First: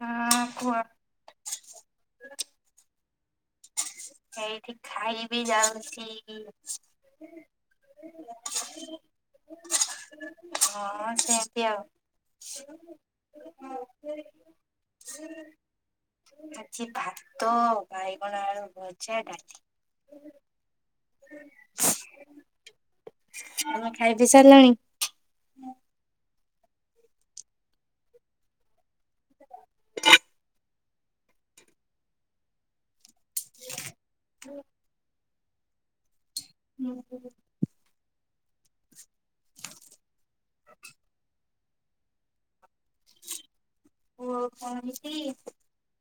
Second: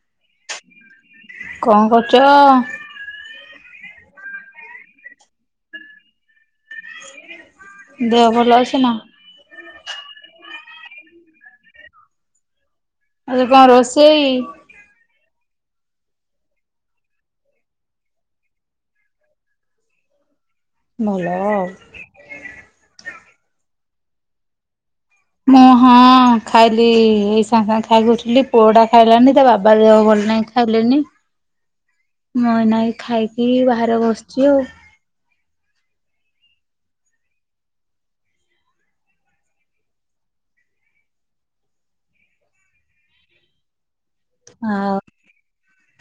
ହଁ କୁହ। କଣ୍ କରୁଚ? ସେଇଠି ଖାଇ ବିି ଯାଉଚି। ଦେହ ଭଲ ଅଛି ନା? ହଁ ସେମିତି ଆଉ। ଆଜି କଣ ରୋଷେଇ? ଆଜିି ଭାତ ବାଇଗଣ ଆଳୁ ଭ ଜା ଡାଲି। ଭଲ ଆଉ। ତମେ ଖାଇ ପି ସାରିଲଣି? ମୁଁ- ହଁ ଖାଇଲି ଏଇ ସାଙ୍ଗେ ସାଙ୍ଗେ ଖାଇକି ଉଠିଲି। ପୁଅଟା ଖାଇଲାନି ତା ବାବା ଦେହ ଭଲ ନାହିଁ ଖାଇଲେନି ମୁଁ ଏଇନାକେ ଏଇ ଖାଇକି ବାହାରେ ବସିଚି ଆଉ। ହୁଁ। ହଁ-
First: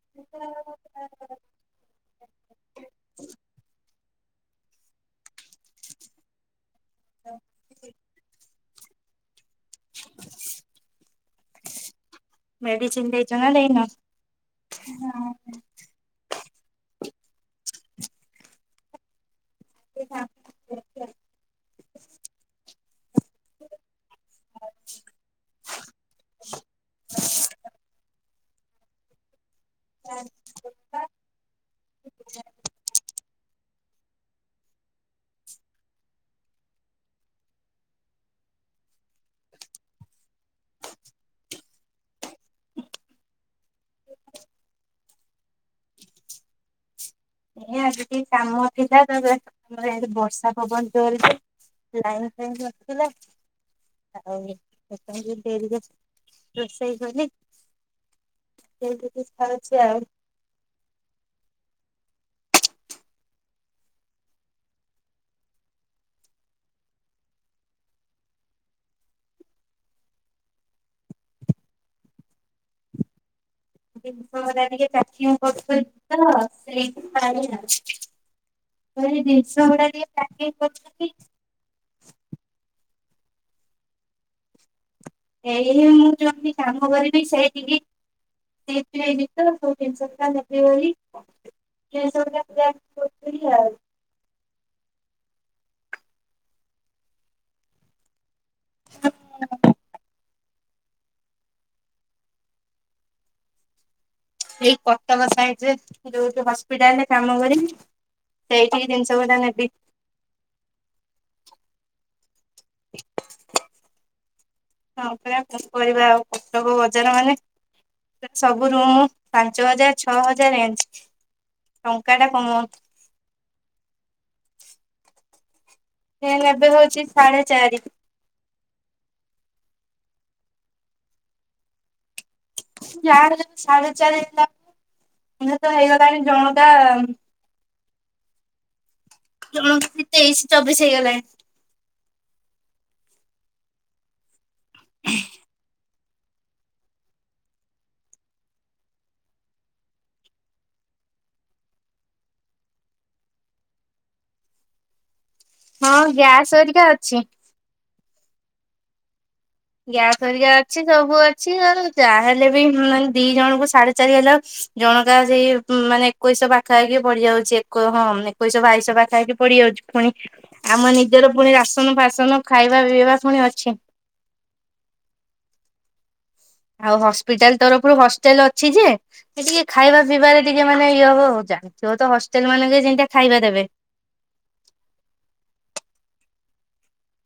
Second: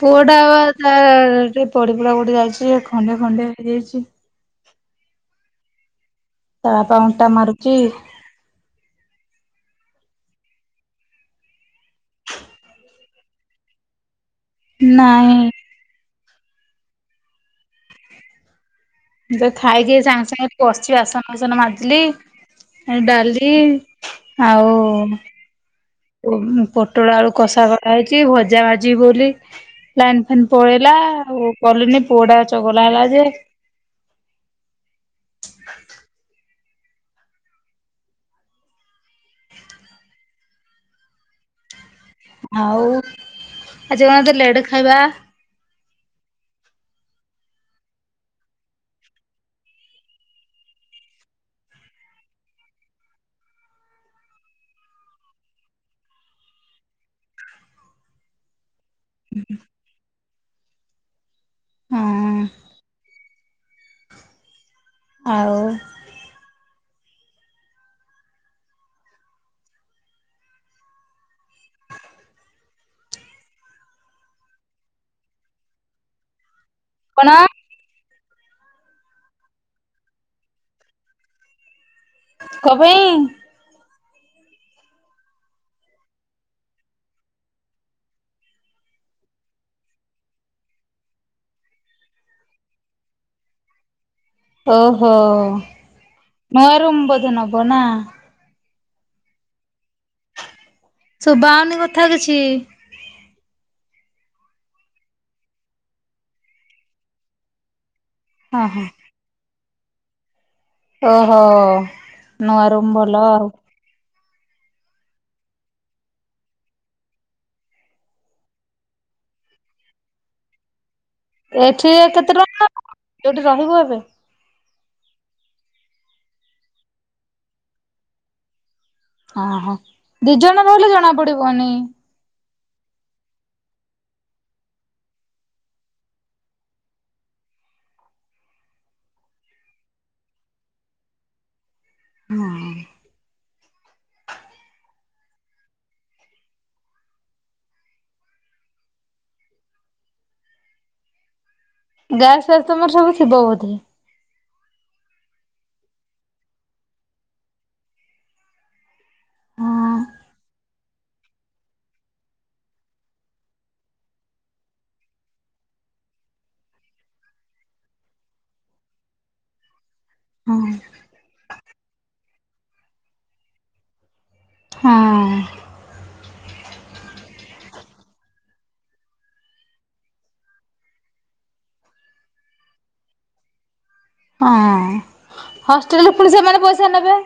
ପୁଅଟା ପା ତା ଯଉ ପଡିପୁଡା କଉଠେ ଯାଇଚି ଯେ ଖଣ୍ଡିଆ ଖଣ୍ଡିଆ ହେଇଯାଇଚି। ତା ବାପା ଅଣ୍ଟା ମାରୁଚି। ମେଡିସିନ୍ ଦେଇଚ ନା ଦେଇନ? ନାଇଁ। ମୁଁ ତ ଖାଇକି ସାଙ୍ଗେ ସାଙ୍ଗେ ବସିଚି ବାସନ ଫାସନ ମାଜିଲି ଏ ଡାଲି ଆଉ ପୋଟଳ ଆଳୁ କଷା କରା ଯାଇଚି ଭଜା ଭାଜିବି ବୋଲି ଲାଇନ୍ ଫାଇନ୍ ପଳେଇଲା ଆଉ କଲିନି ପୁଅଟା ଚଗଲା ହେଲା ଯେ ଆଉ ଆଜି କଣ ଏତେ ଲେଟ୍ ଖାଇବା? ଏଇ ଆଜି ଟିକେ କାମ ଥିଲା ତାପରେ ବର୍ଷା ପବନ ଜୋର୍ ଯେ ଲାଇନ୍ ଫାଇନ୍ ନଥିଲା। ଆଉ ସେଇଥିପାଇଁ ଟିକେ ଡେରିରେ ରୋଷେଇ କଲି। ଏମତି [unintelligible] ଖାଉଚି ଆଉ। ହଁ। ଆଉ। ଜିନିଷ ଗୁରା ଟିକେ ପ୍ୟାକିଙ୍ଗ୍ କରୁଥିଲି ତ କଣ ସେଇଥିପାଇଁ ଆଉ। ମୁଁ କହିଲି ଜିନିଷ ଗୁଡା ଟିକେ ପ୍ୟାକିଙ୍ଗ୍ କରଥିଲି। କ ପାଇଁ? ଏଇ ମୁଁ ଯଉଠି କାମ କରିବି ସେଇଠିକି ଯିବି ହାରି [unintelligible] ସବୁ ଜିନିଷ ରା ନେବି ବୋଲି [unintelligible] ଓହୋ ନୂଆ ରୁମ୍ ବୋଧେ ନବ ନା? ହ ଶୁଭା‌ ହଉନି କଥା କିଛି, ସେଇ କଟକ ସାଇଟ ରେ ଯେ ଯୋଉ ହସ୍ପିଟାଲରେ କାମ କରିମି ହଁ ହଁ ସେଇଠି କି ଜିନିଷ। ଡ଼ା ନ ଓହୋ ନୂଆ ରୁମ୍ ଭଲ ଆଉ। ହଁ ପରା, କଣ କରିବା ଆଉ କଟକ ବଜାର ମାନେ। ସବୁ ରୁମ ପାଞ୍ଚ ହଜାର ଛଅ ହଜାର ରେଞ୍ଜ। ଏଠି ଟଙ୍କା ଟା କେତେ ଟଙ୍କା କମଉନି। ନବ ଯୋଉଠି ରହିବୁ ଏବେ? ଏନ ନେବେ ହଉଛି ସାଢେ଼ ଚାରି। ଓ ହୋ ଦି ଜଣ ରହିଲେ ଜଣା ପଡି଼ବନି। ଯାହା ହେଲେ ସାଢେ଼ ଚାରି ଦିନ ତ ହେଇଗଲାଣି ଜଣକା- ଜଣକା ତେଇଶି ଚବିଶ ହେଇଗଲାଣି। ହଁ ହୁଁ ଗ୍ୟାସ ଫ୍ୟାସ ତମର ସବୁ ଥିବ ବୋଧେ? ହଁ ଗ୍ୟାସ ଅରିକା ଅଛି। ହଁ ଗ୍ୟାସ ହରିକା ଅଛି ସବୁ ଅଛି ଆଉ ଯାହା ହେଲେ ବି ମାନେ ଦି ଜଣଙ୍କୁ ସାଢେ଼ ଚାରି ହେଲା ଜଣକା ସେଇ ମାନେ ଏକୋଇଶ ପାଖାପାଖି ପଡି଼ଯାଉଛି ହଁ ଏକୋଇଶ ବାଇଶ ପାଖାପାଖି ପଡିି଼ଯାଉଛି। ପୁଣି ହଁ ଆମ ନିଜର ପୁଣି ରାସନ ଫାସନ ଖାଇବା ପିଇବା ପୁଣି ଅଛି। ହଁ। ଆଉ ହସ୍ପିଟାଲ ତରଫରୁ ହଷ୍ଟେଲ ଅଛି ଯେ, ଟିକେ ଖାଇବା ପିଇବାରେ ଟିକେ ମାନେ ଇଏ ହବ, ଜାଣିଥିବ ତ ହଷ୍ଟେଲ ମାନେ ଯେମିତି ଖାଇବା ଦେବେ? ହଁ ହଷ୍ଟେଲରେ ପୁଣି ସେମାନେ ପଇସା ନେବେ।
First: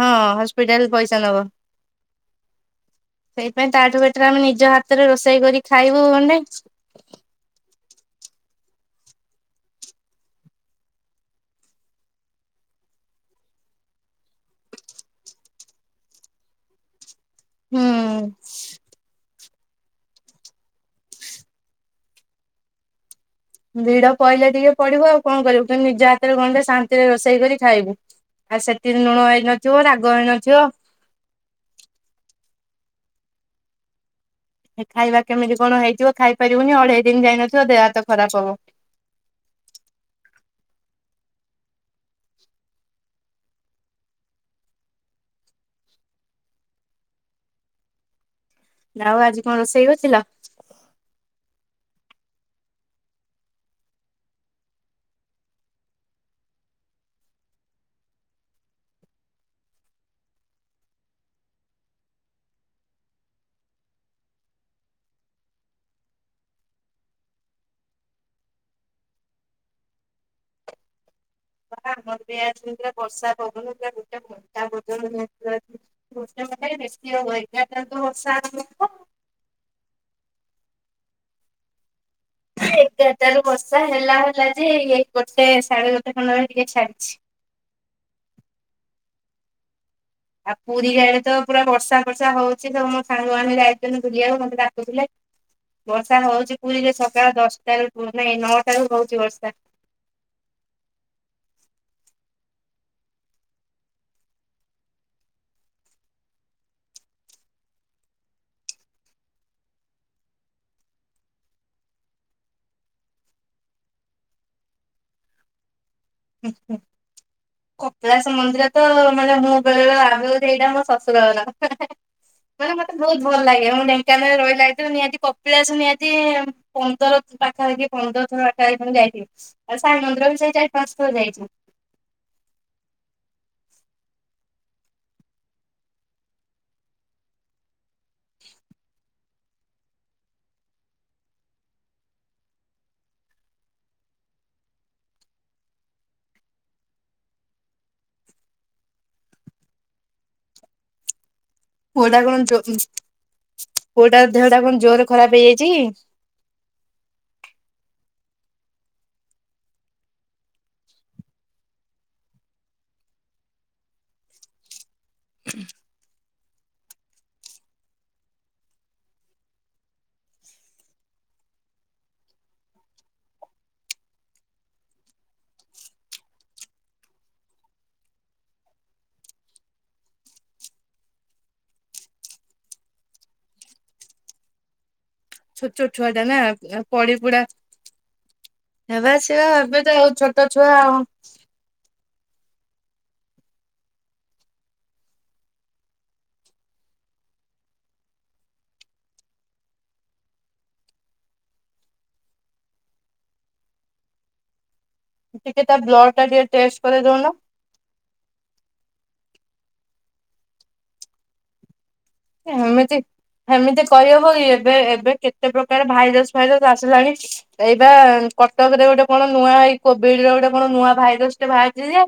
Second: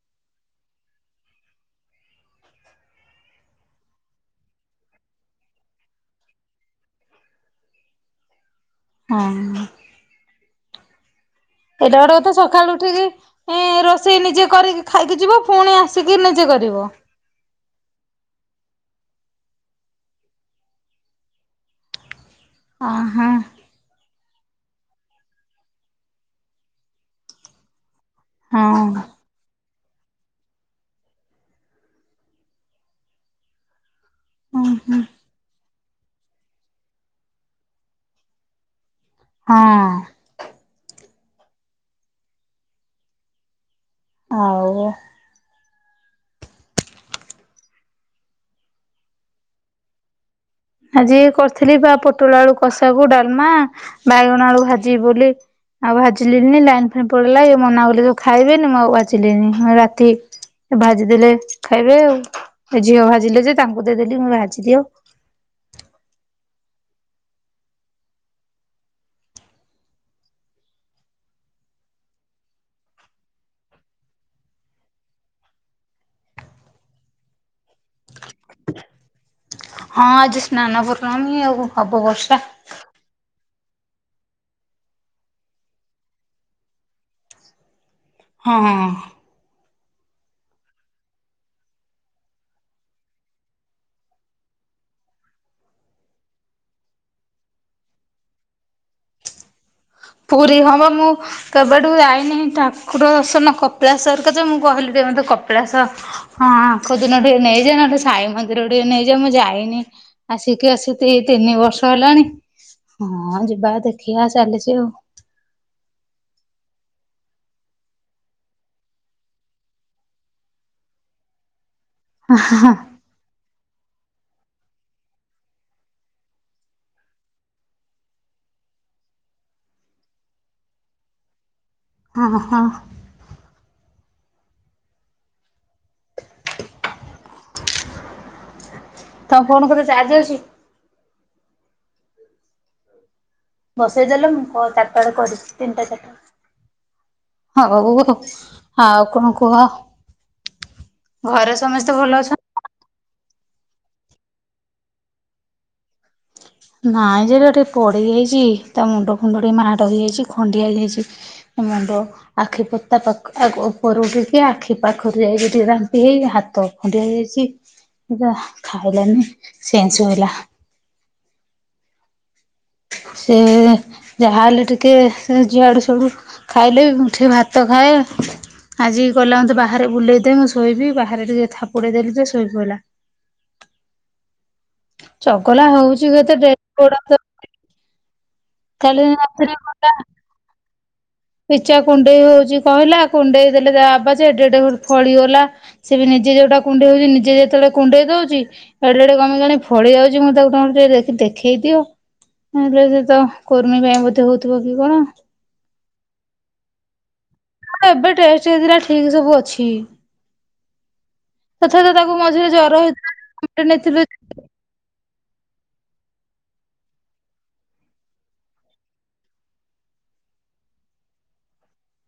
ହଁ ହସ୍ପିଟାଲ ପଇସା ନବ। ସେଇପାଇ ତାଠୁ ବେଟର‌‌ ଆମେ ନିଜ ହାତରେ ରୋଷେଇ କରି ଖାଇବୁ‌ ଗଣ୍ଡେ। ହଁ-। ଏଇଟା‌‌ ଗୋଟେ କଥା ସକାଳୁ ଉଠିକି, ଏ ରୋଷେଇ ନିଜେ କରିକି ଖାଇକି ଯିବ, ପୁଣି ଆସିକି ନିଜେ କରିବ। ହୁଁ। ଆହା। ଭିଡ଼ ପହିଲେ ଟିକେ ପଡି଼ବ ଆଉ କଣ କରିବୁ କିନ୍ତୁ ନିଜ ହାତରେ ଗଣ୍ଡେ ଶାନ୍ତିରେ ରୋଷେଇ କରି ଖାଇବୁ। ଆଉ ସେଥିରେ ହଁ ଲୁଣ ହେଇନଥିବ, ରାଗ ହେଇନଥିବ। ହଁ ଖାଇବା କେମିତି କଣ ହେଇଥିବ ଖାଇପାରିବୁନି ଅଢେ଼ଇ ଦିନ ଯାଇନଥିବ ଦେହ, ହାତ ଖରାପ ହବ। ହଁ। ଆଉ? ଆଉ ଆଜି କଣ ରୋଷେଇ କରିଥିଲା? ଆଜି କରିଥିଲି ବା ପୋଟଳ ଆଳୁ କଷା, କୁ ଡାଲମା ବାଇଗଣ ଆଳୁ ଭାଜିିବି ବୋଲି, ଆଉ ଭାଜିଲିନି ଲାଇନ ଫାଇନ୍‌ ପଳେଇଲା ଇଏ‌ ମନା କଲେ ସବୁ ଖାଇବେନି ମୁଁ ଆଉ ଭାଜିଲିନି ରାତି ଭାଜିଦେଲେ ଖାଇବେ ଆଉ ଏ ଝିଅ ଭାଜିଲେ ଯେ ତାଙ୍କୁ ଦେଇଦେଲି ମୁଁ ଭାଜି ଦିଅ। ବା ଆମର ବି ଆ ପୁରା ବର୍ଷା ପବନ ପୁରା ଗୋଟେ ଘଣ୍ଟା ପର୍ଯ୍ୟନ୍ତ ନିହାତି - ମସମ ଖ ବେଶି ହବ ଏଗାର ଟାରୁ ବର୍ଷା ଆରମ୍ଭ ହବ। ହଁ ଆଜି ସ୍ନାନ ପୂର୍ଣ୍ଣମୀ ଆଉ ହବ ବର୍ଷା। ଏଗାରଟାରୁ ବର୍ଷା ହେଲା ହେଲା ଯେ ଏ ଗୋଟେ ସାଢ଼େ ଗୋଟେ ଖଣ୍ଡରେ ଟିକେ ଛାଡିଛି। ହଁ ହଁ ହଁ ଆଉ ପୁରୀ ଆଡ଼େ ତ ପୁରା ବର୍ଷା ଫର୍ଷା ହଉଚି ତ ମୋ ସାଙ୍ଗମାନେ ଯାଇଛନ୍ତି ବୁଲିଆକୁ ମତେ ଡାକୁୁଥିଲେ। ବର୍ଷା ହଉଚି ପୁରୀରେ ସକାଳ ଦଶଟାରୁ ପୁ ନାଇଁ ନଅଟାରୁ ହଉଚି ବର୍ଷା। ପୁରୀ ହଁ ବା ମୁଁ କେବେଠୁ ଯାଇନି ଠାକୁର ଦର୍ଶନ କପିଳାସ ହେରିକା ଯେ ମୁଁ କହିଲି ମତେ ଟିକେ କପିଳାସ ହଁ ଖୋଦିନ ଟିକେ ନେଇଯା ନହେଲେ ସାଇ ମନ୍ଦିର ଟିକେ ନେଇଯା ମୁଁ ଯାଇନି। ଆସିକି ଆସି ତି ତିନି ବର୍ଷ ହେଲାଣି ହଁ ଯିବା ଦେଖିଆ ଚାଲିଚି ଆଉ। ହୁ ହୁଁ। କପିଳାସ ମନ୍ଦିର ତ ମାନେ ମୁଁ ବେଳେବେଳେ ଭାବେ ବୋଧେ ଏଇଟା ମୋ ଶଶୁର ଘର। [unintelligible] ହଁ। ବହୁତ୍ ଭଲ୍ ଲାଗେ ମୁଁ ଢେଙ୍କାନାଳେ ରହିଲା ଭିତରେ ନିହାତି କପିଳାସ ନିହାତି ପନ୍ଦର ପାଖାପାଖି ପନ୍ଦର ଥର ପାଖାପାଖି ଖଣ୍ଡେ ଯାଇଚି। ଆଉ ସାଇ ମନ୍ଦିର ବି ସେଇ ଚାରି ପାଞ୍ଚ ଥର ଯାଇଚି। ହଁ-ହଁ [inaudible] [inaudible] ତୋ ଫୋନ୍ [unintelligible] ଚାର୍ଜ ଅଛି? ବସେଇ ଦେଲେ ମୁଁ କ ଚାରିଟା ବେଳେ କରିବି ତିନିଟା ଚାରଟା। ହଉ ଆଉ କଁ କୁହ। ଘରେ ସମସ୍ତେ ଭଲ ଅଛ [unintelligible] ପୁଅଟା ଦେହଟା କଣ୍ ଜୋରେ ଖରାପ ହେଇଯାଇଚି? ନାଇଁ ଯେ ଏଟା ଟିକେ ପଡ଼ିଯାଇଚି ତା ମୁଣ୍ଡ ଫୁଣ୍ଡ ଟିକେ ମାଡ ହେଇଯାଇଚି ଖଣ୍ଡିଆ ହେଇଯାଇଚି। ମୁଣ୍ଡ ଆଖି ପତା [unintelligible] ଉପର [unintelligible] ଟିକେ ଆଖି ପାଖରୁ ଯାଇକି ରାମ୍ପି ହେଇ ହାତ ଖଣ୍ଡିଆ ହେଇଯାଇଚି ଯା ଖାଇଲାନି ସେଁ ଶୋଇଲା। ସେ ଯାହା ହେଲେ ଟିକେ ସେ ଯିଆଡୁ [unintelligible] ଆଡୁ ଖାଇଲେ ମୁଠେ ଭାତ ଖାଏ। ଆଜି କଇଲା ମୋତେ ବାହାରେ ବୁଲେଦେ ମୁଁ ଶୋଇବି ବାହାରେ ଟିକେ ଥାପୁଡ଼େଇ ଦେଲି ଯେ ଶୋଇପଇଲା। ଚଗଲା ଛୋଛ ହଉଛି ଛୁଆ ଟା କେତେ ନା ଡେଲି ଆଁ ଗୋଡ ହାତ ପଡି ପୁଡା କାଲି ହେବେ ସେ ରାତିରେ ହେବେ। ଗଲା [unintelligible] ଛୋଟ ଛୁଆ ଆଉ। ପିଚା କୁଣ୍ଡେଇ ହଉଚି କହିଲା କୁଣ୍ଡେଇ ଦେଲେ ତା ବାବା ଯେ ଏଡେ ଏଡେ ଫଳିଗଲା। ସେ ବି ନିଜେ ଯୋଉଟା କୁଣ୍ଡେଇ ହଉଚି ନିଜେ ଯେତେବେଳେ କୁଣ୍ଡେଇ ଦଉଚି ରେଡ୍ ରେଡ୍ କଁ [unintelligible] ଫଳି ଯାଉଚି ମୁଁ ତାକୁ ତମର ଟିକେ [unintelligible] ଦେଖେଇ ଦିଅ। ନହେଲେ ସେ ତ କୁର୍ମି ପାଇଁ ବୋଧେ ହଉଥିବ କି କଣ? ଟିକେ ତା ବ୍ଲଡ୍ ଟା ଟିକେ ଟେଷ୍ଟ କରେଇ ଦଉନ। ତାର ଏବେ ଟେଷ୍ଟ ହେଇଥିଲା ଠିକି ସବୁ ଅଛି। [unintelligible] ତାକୁ ମଝି ସେମିତି ସେମିତି କହି ହବ କି ଏବେ ଏବେ କେତେ ପ୍ରକାର ଭାଇରସ୍ ଫାଇରସ୍ ଆସିଲାଣି। ଏଇବା କଟକରେ ଗୋଟେ କଣ ନୂଆ ଏଇ କୋଭିଡ୍ ର ଗୋଟେ କଣ ନୂଆ ଭାଇରସ୍ ଟେ ବାହାରିଚି ଯେ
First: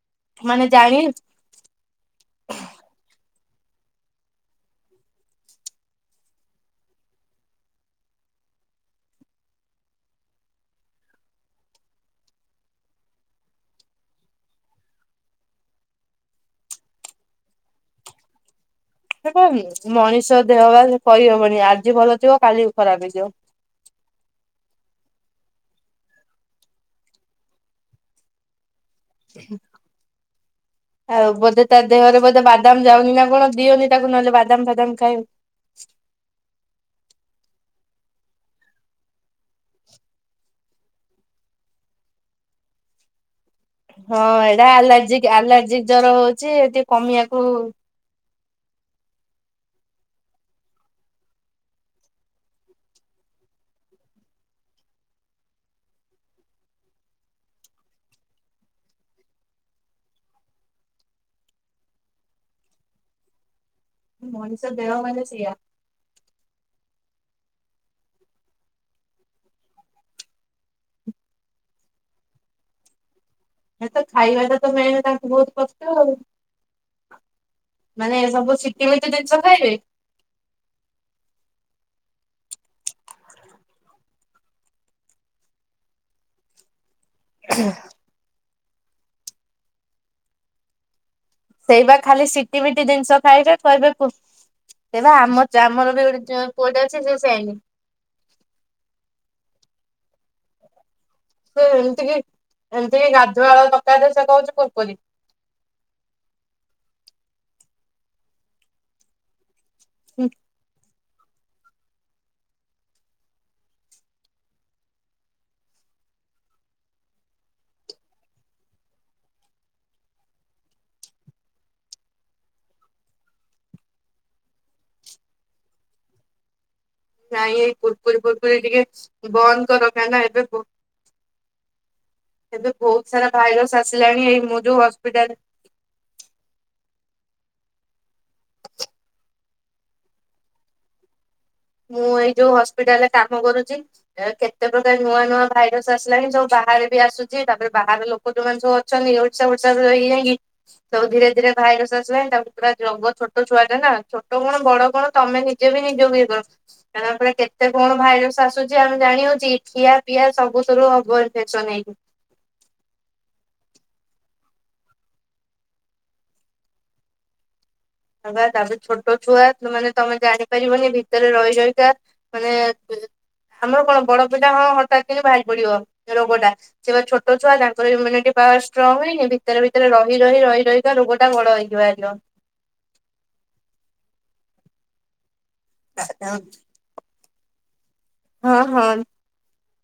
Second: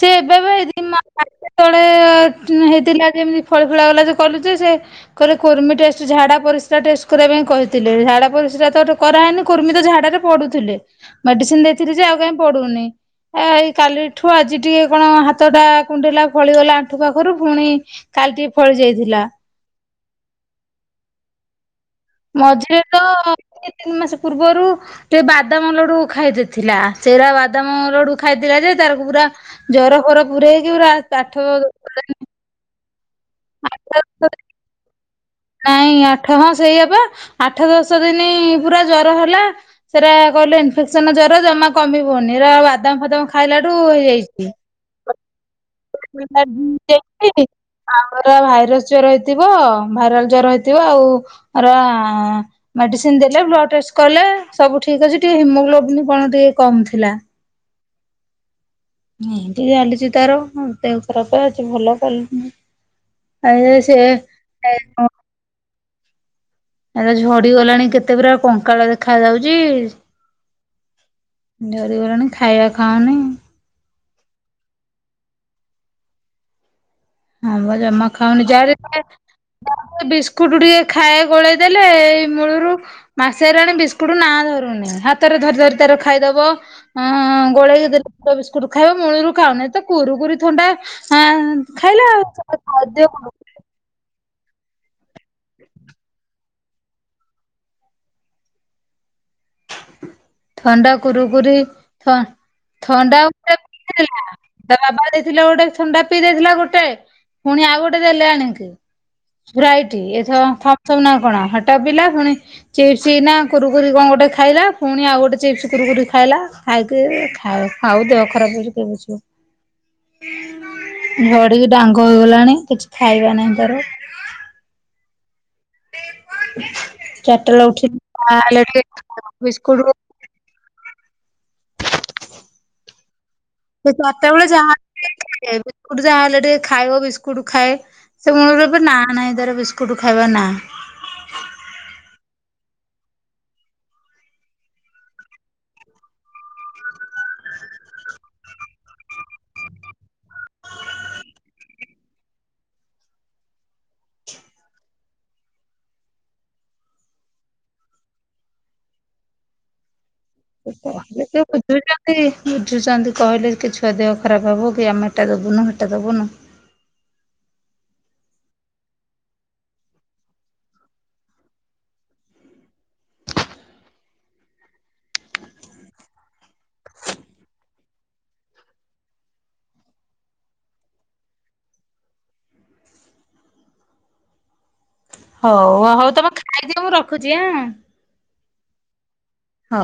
ସେ ଏବେ ବା ଏ ମାନେ ଦି ମା ଜାଣି ମାସେ ତଳେ [unintelligible] ହେଇଥିଲା ଯେମିତି ଫଳି ଫୁଳା ଗଲା ଯେ କଇଲୁ ଯେ ସେ କହିଲେ କୁର୍ମୀ ଟେଷ୍ଟ ଝାଡା ପରିସ୍ରା ଟେଷ୍ଟ କରିବା ପାଇଁ କହିଥିଲେ ଝାଡା ପରିସ୍ରା ତ କରା ହେଇନି କୁର୍ମୀ ତ ଝାଡାରେ ପୁଡୁଥିଲେ ମେଡ଼ିସିନ୍ ଦେଇଥିଲି ଯେ ଆଉ କାଇଁ ପଡୁନି ଆ ଏଇ କାଲିଠୁ ଆଜି ଟିକେ କଣ ହାତ ଟା କୁଣ୍ଡେଇଲା ଫଳିଗଲା ଆଣ୍ଠୁ ପାଖରୁ ଫୁଣି କାଲି ଟିକେ ଫଳି ଯାଇଥିଲା। ଉଁମ୍ ମଣିଷ ଦେହ ବା ସେ କହି ହବନି ଆଜି ଭଲ ଥିବ କାଲି ମଝିରେ ତ ଖରାପ ହେଇଯିବ। ଦୁଇ ତିନ୍ ମାସ ପୂର୍ବରୁ ଟେ ବାଦାମ ଲଡୁ ଖାଇ ଦେଇଥିଲା ସେରା ବାଦାମ ଲଡୁ ଖାଇଥିଲା ଯେ ତାରକୁ ପୁରା, ଜର ଫର ପୁରେହେଇକି ପୁରା ଆଉ ପାଠ ବୋଧେ ତା ଦେହରେ ବୋଧେ ବାଦାମ ଯାଉନି ନା କଣ, ଦିଅନି ତାକୁ ନହେଲେ ବାଦାମ ଫାଦାମ ଖାଇ ନାଇଁ ଆଠ ହଁ ସେଇବା, ଆଠ ଦଶ ଦିନ ପୁରା ଜ୍ୱର ହେଲା। ସେଇଟା କହିଲେ ଇନଫେକ୍ସନ ଜର ଜମା କମିବନି। ର ବାଦାମ ଫାଦାମ ଖାଇଲା ଠୁ ହଁ ହେଇଯାଇଛି। ଏଇଟା ଆଲାର୍ଜିକ ଆଲାର୍ଜିକ ଜର ହଉଛି ଟିକେ କମିବାକୁ [unintelligible] ପରା ଭାଇରସ ଜର ହେଇଥିବ, ଭାଇରାଲ ଜର ହେଇଥିବ, ଆଉ ପରା ମେଡିସିନ ଦେଲେ ବ୍ଲଡ ଟେଷ୍ଟ କଲେ, ସବୁ ଠିକ୍ ଅଛି। ଟିକେ ହିମୋଗ୍ଲୋବନ୍ କଣ ଟିକେ କମ୍ ଥିଲା। ଏମିତି ଚାଲିଛି ତାର, ଦେହ ଖରପ ଆଜି ଭଲ କାଲି କି ନାଇ। ଆ ସେ ମଣିଷ [unintelligible] ସେଇଆ। ଆରେ ଝଡିଗଲାଣି କେତେ ପୁରା, କଙ୍କାଳ ଦେଖା ଯାଉଛି। ଝଡିଗଲାଣି, ଖାଇବା ଖାଉନି। ଏ ତ ଖାଇବାଟା ତ ମେନ୍ ତାଙ୍କୁ ବହୁତ କଷ୍ଟ ଆଉ। ଆମର ଜମା ମାନେ ଖାଉନି, ସବୁ ସିଟି ମିଟି ଜିନିଷ ଖାଇବେ। [unintelligible] ସ୍କୁଟୁ ଟିକେ ଖାଏ ଗୋଳେଇ ଦେଲେ, ଏଇ ମୂଳୁରୁ ମାସେରେ ଆଣି ବିସ୍କୁଟ ନା ଧରୁନି। ହାତରେ ଧରି ଧରି ତାର ଖାଇଦବ ହଁ ଗୋଳେଇ ଦେଲେ କଉ ବିସ୍କୁଟ ଖାଇବ, ମୂଳରୁ ଖାଉନି ତ କୁରୁ କୁରି ଥଣ୍ଡା ଆଁ ସେଇ ବା ଖାଲି ସିଟି ମିିଟି ଜିନିଷ ଖାଇବେ। କହିବେ କୁ ହେଇବା ଆମ ଯା-ଆମର ବି ଗୋଟେ ପୁଅଟେ ଅଛି, ସେ ସେଇନି। ଥଣ୍ଡା କୁରୁ କୁରି, ସେ ଏମିତି କି ଏମିତି କି ଥ-ଥଣ୍ଡା ଗାଧୁଆଳ [unintelligible] ଥିଲେ ଦରକାର ସେ କହୁଛି କୁରକୁରି ଗୋଟେ ଥଣ୍ଡା ପିଇ ଦେଇଥିଲା ଗୋଟେ, ପୁଣି ଆଉ ଗୋଟେ ଦେଲେ ଆଣିକି। ଷ୍ପା୍ଇଟି ଏ ଥ-ଥମ ସପ ନା କଣ? ହେଟା ପିଲା ପୁଣି ଚିପସ ନା କୁରୁ କୁରେ କଣ ଗୋଟେ ଖାଇଲା, ପୁଣି ଆଉ ଗୋଟେ ଚିପ୍ସ କୁରୁ କୁରି ଖାଇଲା। ଖାଇକି ଖା-ଖାଉ ଦେହ ଖରାପ ହଉଛି କିଏ ବୁଝିବ। ଝଡିକି ଡାଙ୍ଗ ହେଇଗଲାଣି। କିଛି ଖାଇବା ନାହିଁ ତାର। ନାଇଁ ଚାରିଟାବେଳେ ଏଇ ଉଠିକି କୁରକୁରି [unintelligible] ବିସ୍କୁଟ। ନା ନା ଏବେ ବ ଏବେ ବହୁତ ସାରା ଭାଇରସ ଆସିଲାଣି। ଏଇ ମୁଁ ଯୋଉ ହସ୍ପିଟାଲରେ ଗୋଟେ ଯାହାହଲେ ଟିକେ ଖାଇବ ବିସ୍କୁଟ ଖାଏ। ସେ ମୁଳରୁ ଏବେ ନା ନାଇଁ ତାର ବିସ୍କୁଟ ଖାଇବା ନା। ମୁଁ ଏଇ ଯୋଉ ହସ୍ପିଟାଲରେ କାମ କରୁଛି କେତେ ପ୍ରକାର ନୂଆ ନୂଆ ଭାଇରସ ଆସିଲାଣି। ସବୁ ବାହାରେ ବି ଆସୁଛି। ତାପରେ ବାହାର ଲୋକ ଯଉମାନେ ସବୁ ଅଛନ୍ତି, ଓଡିଶା ଫୋଡିଶା ଧରିକି ଯାଇକି। ସବୁ ଧୀରେ ଧୀରେ ଭାଇରସ ଆସିଲାଣି। ତାକୁ ପୁରା ଜଗ ଛୋଟ ଛୁଆଟେ ନା, ଛୋଟ କଣ ବଡ କଣ ତମେ ନି ନିଜ ବି ନିଜକୁଏ କର। ତାପରେ କେତେ କଣ ଭାଇରସ ଆସୁଛି, ଆମେ ଜାଣି ହଉଚି କି? ଖିଆ ପିଆ ସବୁ [unintelligible] କହିଲେ ଉଭର କିଏ ଫେସନ୍ ହେଇକି। ବୁଝୁଛନ୍ତି ବୁଝୁଛନ୍ତି କହିଲେ କି ଛୁଆ ଦେହ ଖରାପ ହବ କି, ଆମେ ଏଟା ଦବୁନୁ ହେଟା ଦବୁନୁ। ବା, ତାପରେ ଛୋଟ ଛୁଆ, ତ ମାନେ ତମେ ଜାଣିପାରିବନି ଭିତରେ ରହି ରହିକା ମାନେ ଆମର କଣ ବଡ ପିଲା, ହଁ ହଠାତ୍ କିନ୍ତୁ ବାହାରି ପଡିବ, ରୋଗ ଟା। ସେ ପା ଛୋଟ ଛୁଆ, ତାଙ୍କର ଇମ୍ୟୁନିଟି ପାୱାର ଷ୍ଟ୍ରଙ୍ଗ ହେଇନି ଭିତରେ ଭିତରେ ରହି ରହି ରହି ରହି ରୋଗ ଟା ବଡ ହେଇକି ବାହାରିବ। ହଉ, ହଉ ତମେ ଖାଇଦିଅ ମୁଁ ରଖୁଛି ଆଁ। ହଁ ହଁ। ହ।